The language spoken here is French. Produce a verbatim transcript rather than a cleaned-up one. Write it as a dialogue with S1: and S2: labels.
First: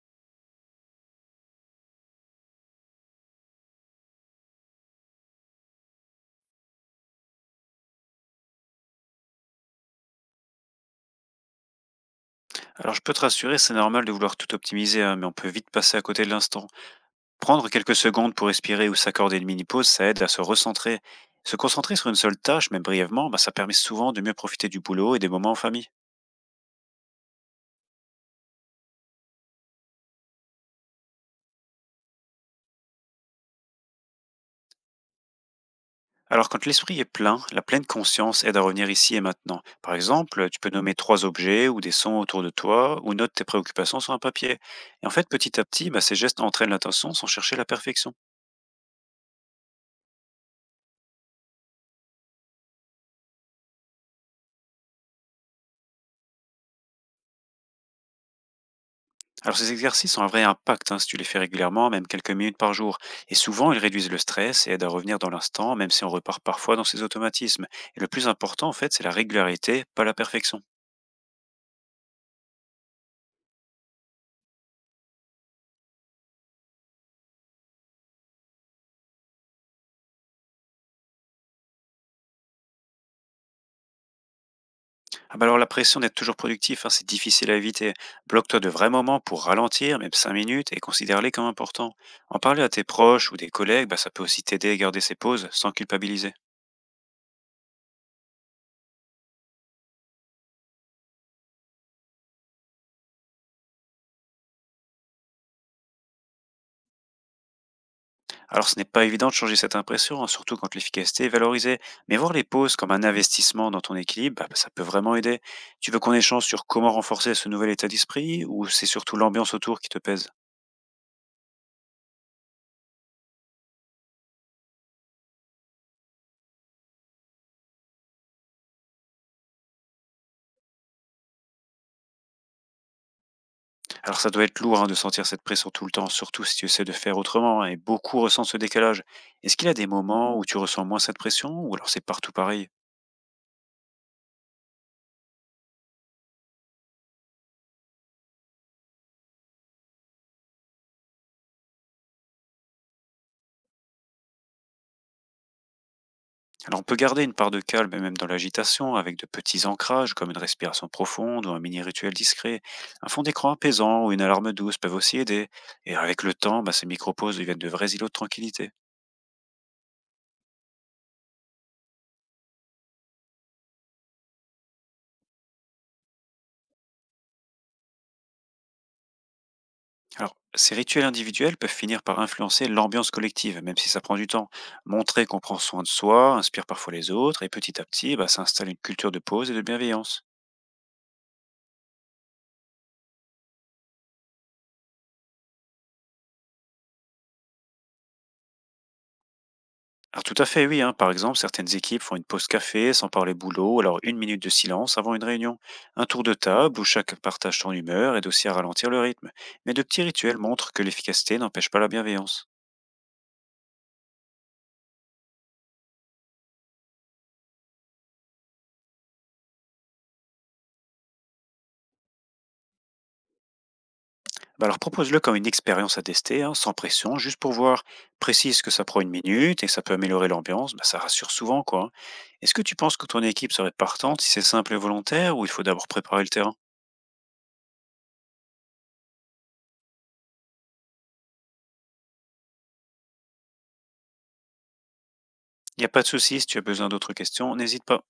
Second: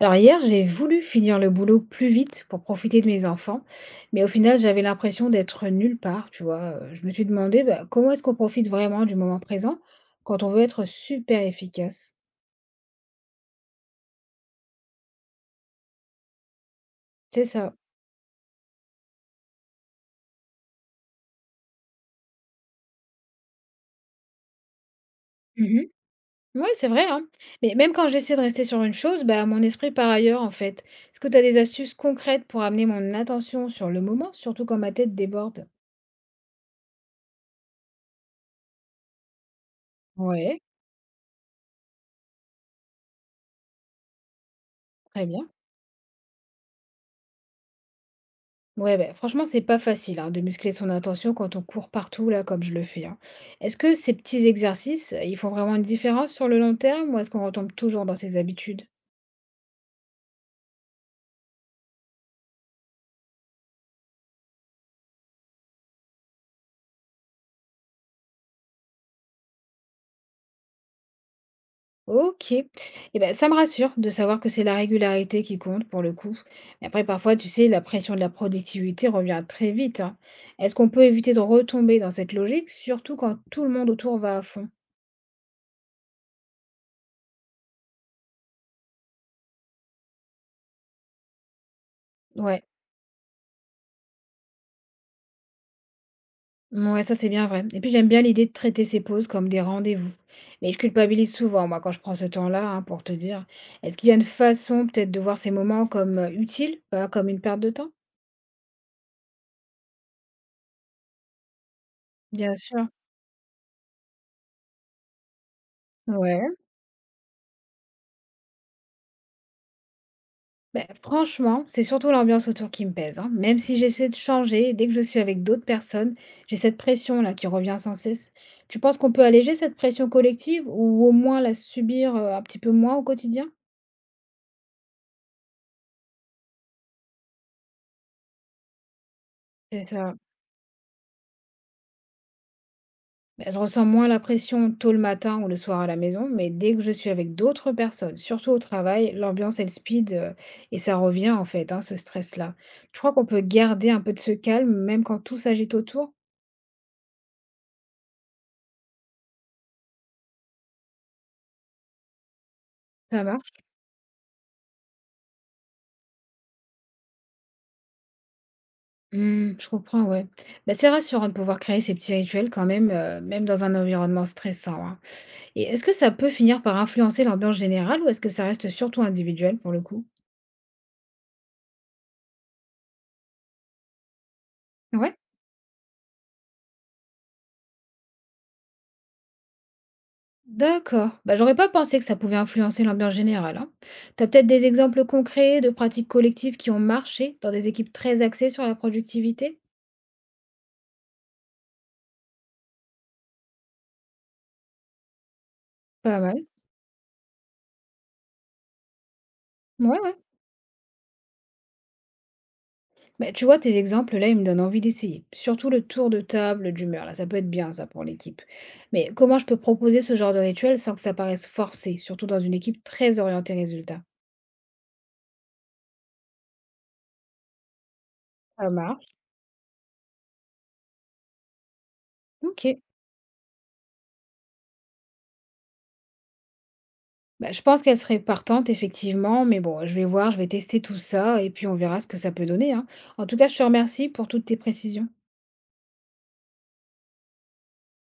S1: Alors hier, j'ai voulu finir le boulot plus vite pour profiter de mes enfants, mais au final, j'avais l'impression d'être nulle part, tu vois. Euh, Je me suis demandé bah, comment est-ce qu'on profite vraiment du moment présent quand on veut être super efficace.
S2: Alors je peux te rassurer, c'est normal de vouloir tout optimiser, hein, mais on peut vite passer à côté de l'instant.
S1: C'est
S2: Prendre
S1: ça.
S2: quelques secondes pour respirer ou s'accorder une mini-pause, ça aide à se recentrer. Se concentrer sur une seule tâche, même brièvement, bah, ça permet souvent de mieux profiter du boulot et des moments en
S1: Mhm.
S2: famille.
S1: Ouais, c'est vrai, hein. Mais même quand j'essaie de rester sur une chose, bah, mon esprit part ailleurs, en fait. Est-ce que tu as des astuces concrètes pour amener mon attention sur le moment, surtout quand ma tête déborde?
S2: Alors quand l'esprit est plein, la pleine conscience aide à revenir ici et maintenant. Par exemple, tu
S1: Ouais,
S2: peux nommer trois objets ou des sons autour de toi, ou note tes préoccupations sur un papier. Et en
S1: très
S2: fait,
S1: bien.
S2: petit à petit, bah, ces gestes entraînent l'attention sans chercher la perfection.
S1: Ouais, ben franchement, c'est pas facile, hein, de muscler son attention quand on court partout, là, comme je le fais, hein. Est-ce que ces petits exercices, euh, ils font vraiment une différence sur le long terme ou est-ce qu'on retombe toujours dans ses habitudes?
S2: Alors ces exercices ont un vrai impact, hein, si tu les fais régulièrement, même quelques minutes par jour. Et souvent, ils réduisent le stress et aident à revenir dans l'instant, même si on repart parfois dans ces automatismes. Et le plus important, en fait, c'est la régularité, pas la perfection.
S1: Ok. Et ben, ça me rassure de savoir que c'est la régularité qui compte pour le coup. Mais après, parfois, tu sais, la pression de la productivité revient très vite, hein. Est-ce qu'on peut éviter de retomber dans cette logique, surtout quand tout le monde autour va à fond?
S2: Ah bah alors la pression d'être toujours productif, hein, c'est difficile à éviter. Bloque-toi de vrais moments pour ralentir, même cinq minutes, et considère-les comme importants. En parler
S1: Ouais.
S2: à tes proches ou des collègues, bah, ça peut aussi t'aider à garder ces pauses sans culpabiliser.
S1: Ouais, ça, c'est bien vrai. Et puis, j'aime bien l'idée de traiter ces pauses comme des rendez-vous. Mais je culpabilise souvent, moi, quand je prends ce temps-là, hein, pour te dire. Est-ce qu'il y a une façon, peut-être, de voir ces moments comme euh, utiles, pas comme une perte de temps?
S2: Alors, ce n'est pas évident de changer cette impression, hein, surtout quand l'efficacité est valorisée. Mais voir les
S1: Bien
S2: pauses
S1: sûr.
S2: comme un investissement dans ton équilibre, bah, bah, ça peut vraiment aider. Tu veux qu'on échange
S1: Ouais.
S2: sur comment renforcer ce nouvel état d'esprit ou c'est surtout l'ambiance autour qui te pèse?
S1: Ben, franchement, c'est surtout l'ambiance autour qui me pèse, hein. Même si j'essaie de changer, dès que je suis avec d'autres personnes, j'ai cette pression-là qui revient sans cesse. Tu penses qu'on peut alléger cette pression collective ou au moins la subir euh, un petit peu moins au quotidien?
S2: Alors, ça doit être lourd, hein, de sentir cette pression tout le temps, surtout si tu essaies de faire autrement, hein, et beaucoup ressentent ce décalage. Est-ce qu'il y a
S1: C'est
S2: des
S1: ça.
S2: moments où tu ressens moins cette pression ou alors c'est partout pareil?
S1: Bah, je ressens moins la pression tôt le matin ou le soir à la maison, mais dès que je suis avec d'autres personnes, surtout au travail, l'ambiance, elle speed euh, et ça revient en fait, hein, ce stress-là. Je crois qu'on peut garder un peu de ce calme, même quand tout s'agite autour.
S2: Alors on peut garder une part de calme et même dans l'agitation avec de petits ancrages comme une respiration profonde ou un mini rituel discret. Un fond
S1: Ça
S2: d'écran
S1: marche?
S2: apaisant ou une alarme douce peuvent aussi aider. Et avec le temps, bah, ces micro-pauses deviennent de vrais îlots de tranquillité.
S1: Hmm, je comprends, ouais. Bah, c'est rassurant de pouvoir créer ces petits rituels quand même, euh, même dans un environnement stressant, hein. Et est-ce que ça peut finir par influencer l'ambiance générale ou est-ce que ça reste surtout individuel pour le coup?
S2: Alors ces rituels individuels peuvent finir par influencer l'ambiance collective, même si ça prend du temps.
S1: Ouais.
S2: Montrer qu'on prend soin de soi inspire parfois les autres et petit à petit, bah, ça installe une culture de pause et de bienveillance.
S1: D'accord. Bah, j'aurais pas pensé que ça pouvait influencer l'ambiance générale, hein. T'as peut-être des exemples concrets de pratiques collectives qui ont marché dans des équipes très axées sur la productivité?
S2: Alors tout à fait, oui, hein. Par exemple, certaines équipes font une pause café sans parler boulot, alors une minute de silence avant une réunion, un
S1: Pas
S2: tour de
S1: mal.
S2: table où chacun partage son humeur aide aussi à ralentir le rythme. Mais de petits
S1: Ouais, ouais.
S2: rituels montrent que l'efficacité n'empêche pas la bienveillance.
S1: Bah, tu vois, tes exemples là, ils me donnent envie d'essayer. Surtout le tour de table d'humeur, là, ça peut être bien ça pour l'équipe. Mais comment je peux proposer ce genre de rituel sans que ça paraisse forcé, surtout dans une équipe très orientée résultat?
S2: Bah alors propose-le comme une expérience à tester, hein, sans pression, juste pour voir. Précise que
S1: Ça
S2: ça prend une
S1: marche.
S2: minute et que ça peut améliorer l'ambiance, bah, ça rassure souvent, quoi, hein. Est-ce que
S1: Ok.
S2: tu penses que ton équipe serait partante si c'est simple et volontaire ou il faut d'abord préparer le terrain?
S1: Bah, je pense qu'elle serait partante effectivement, mais bon, je vais voir, je vais tester tout ça et puis on verra ce que ça peut donner, hein. En tout cas, je te remercie pour toutes tes précisions.
S2: Il n'y a pas de souci, si tu as besoin d'autres questions, n'hésite pas.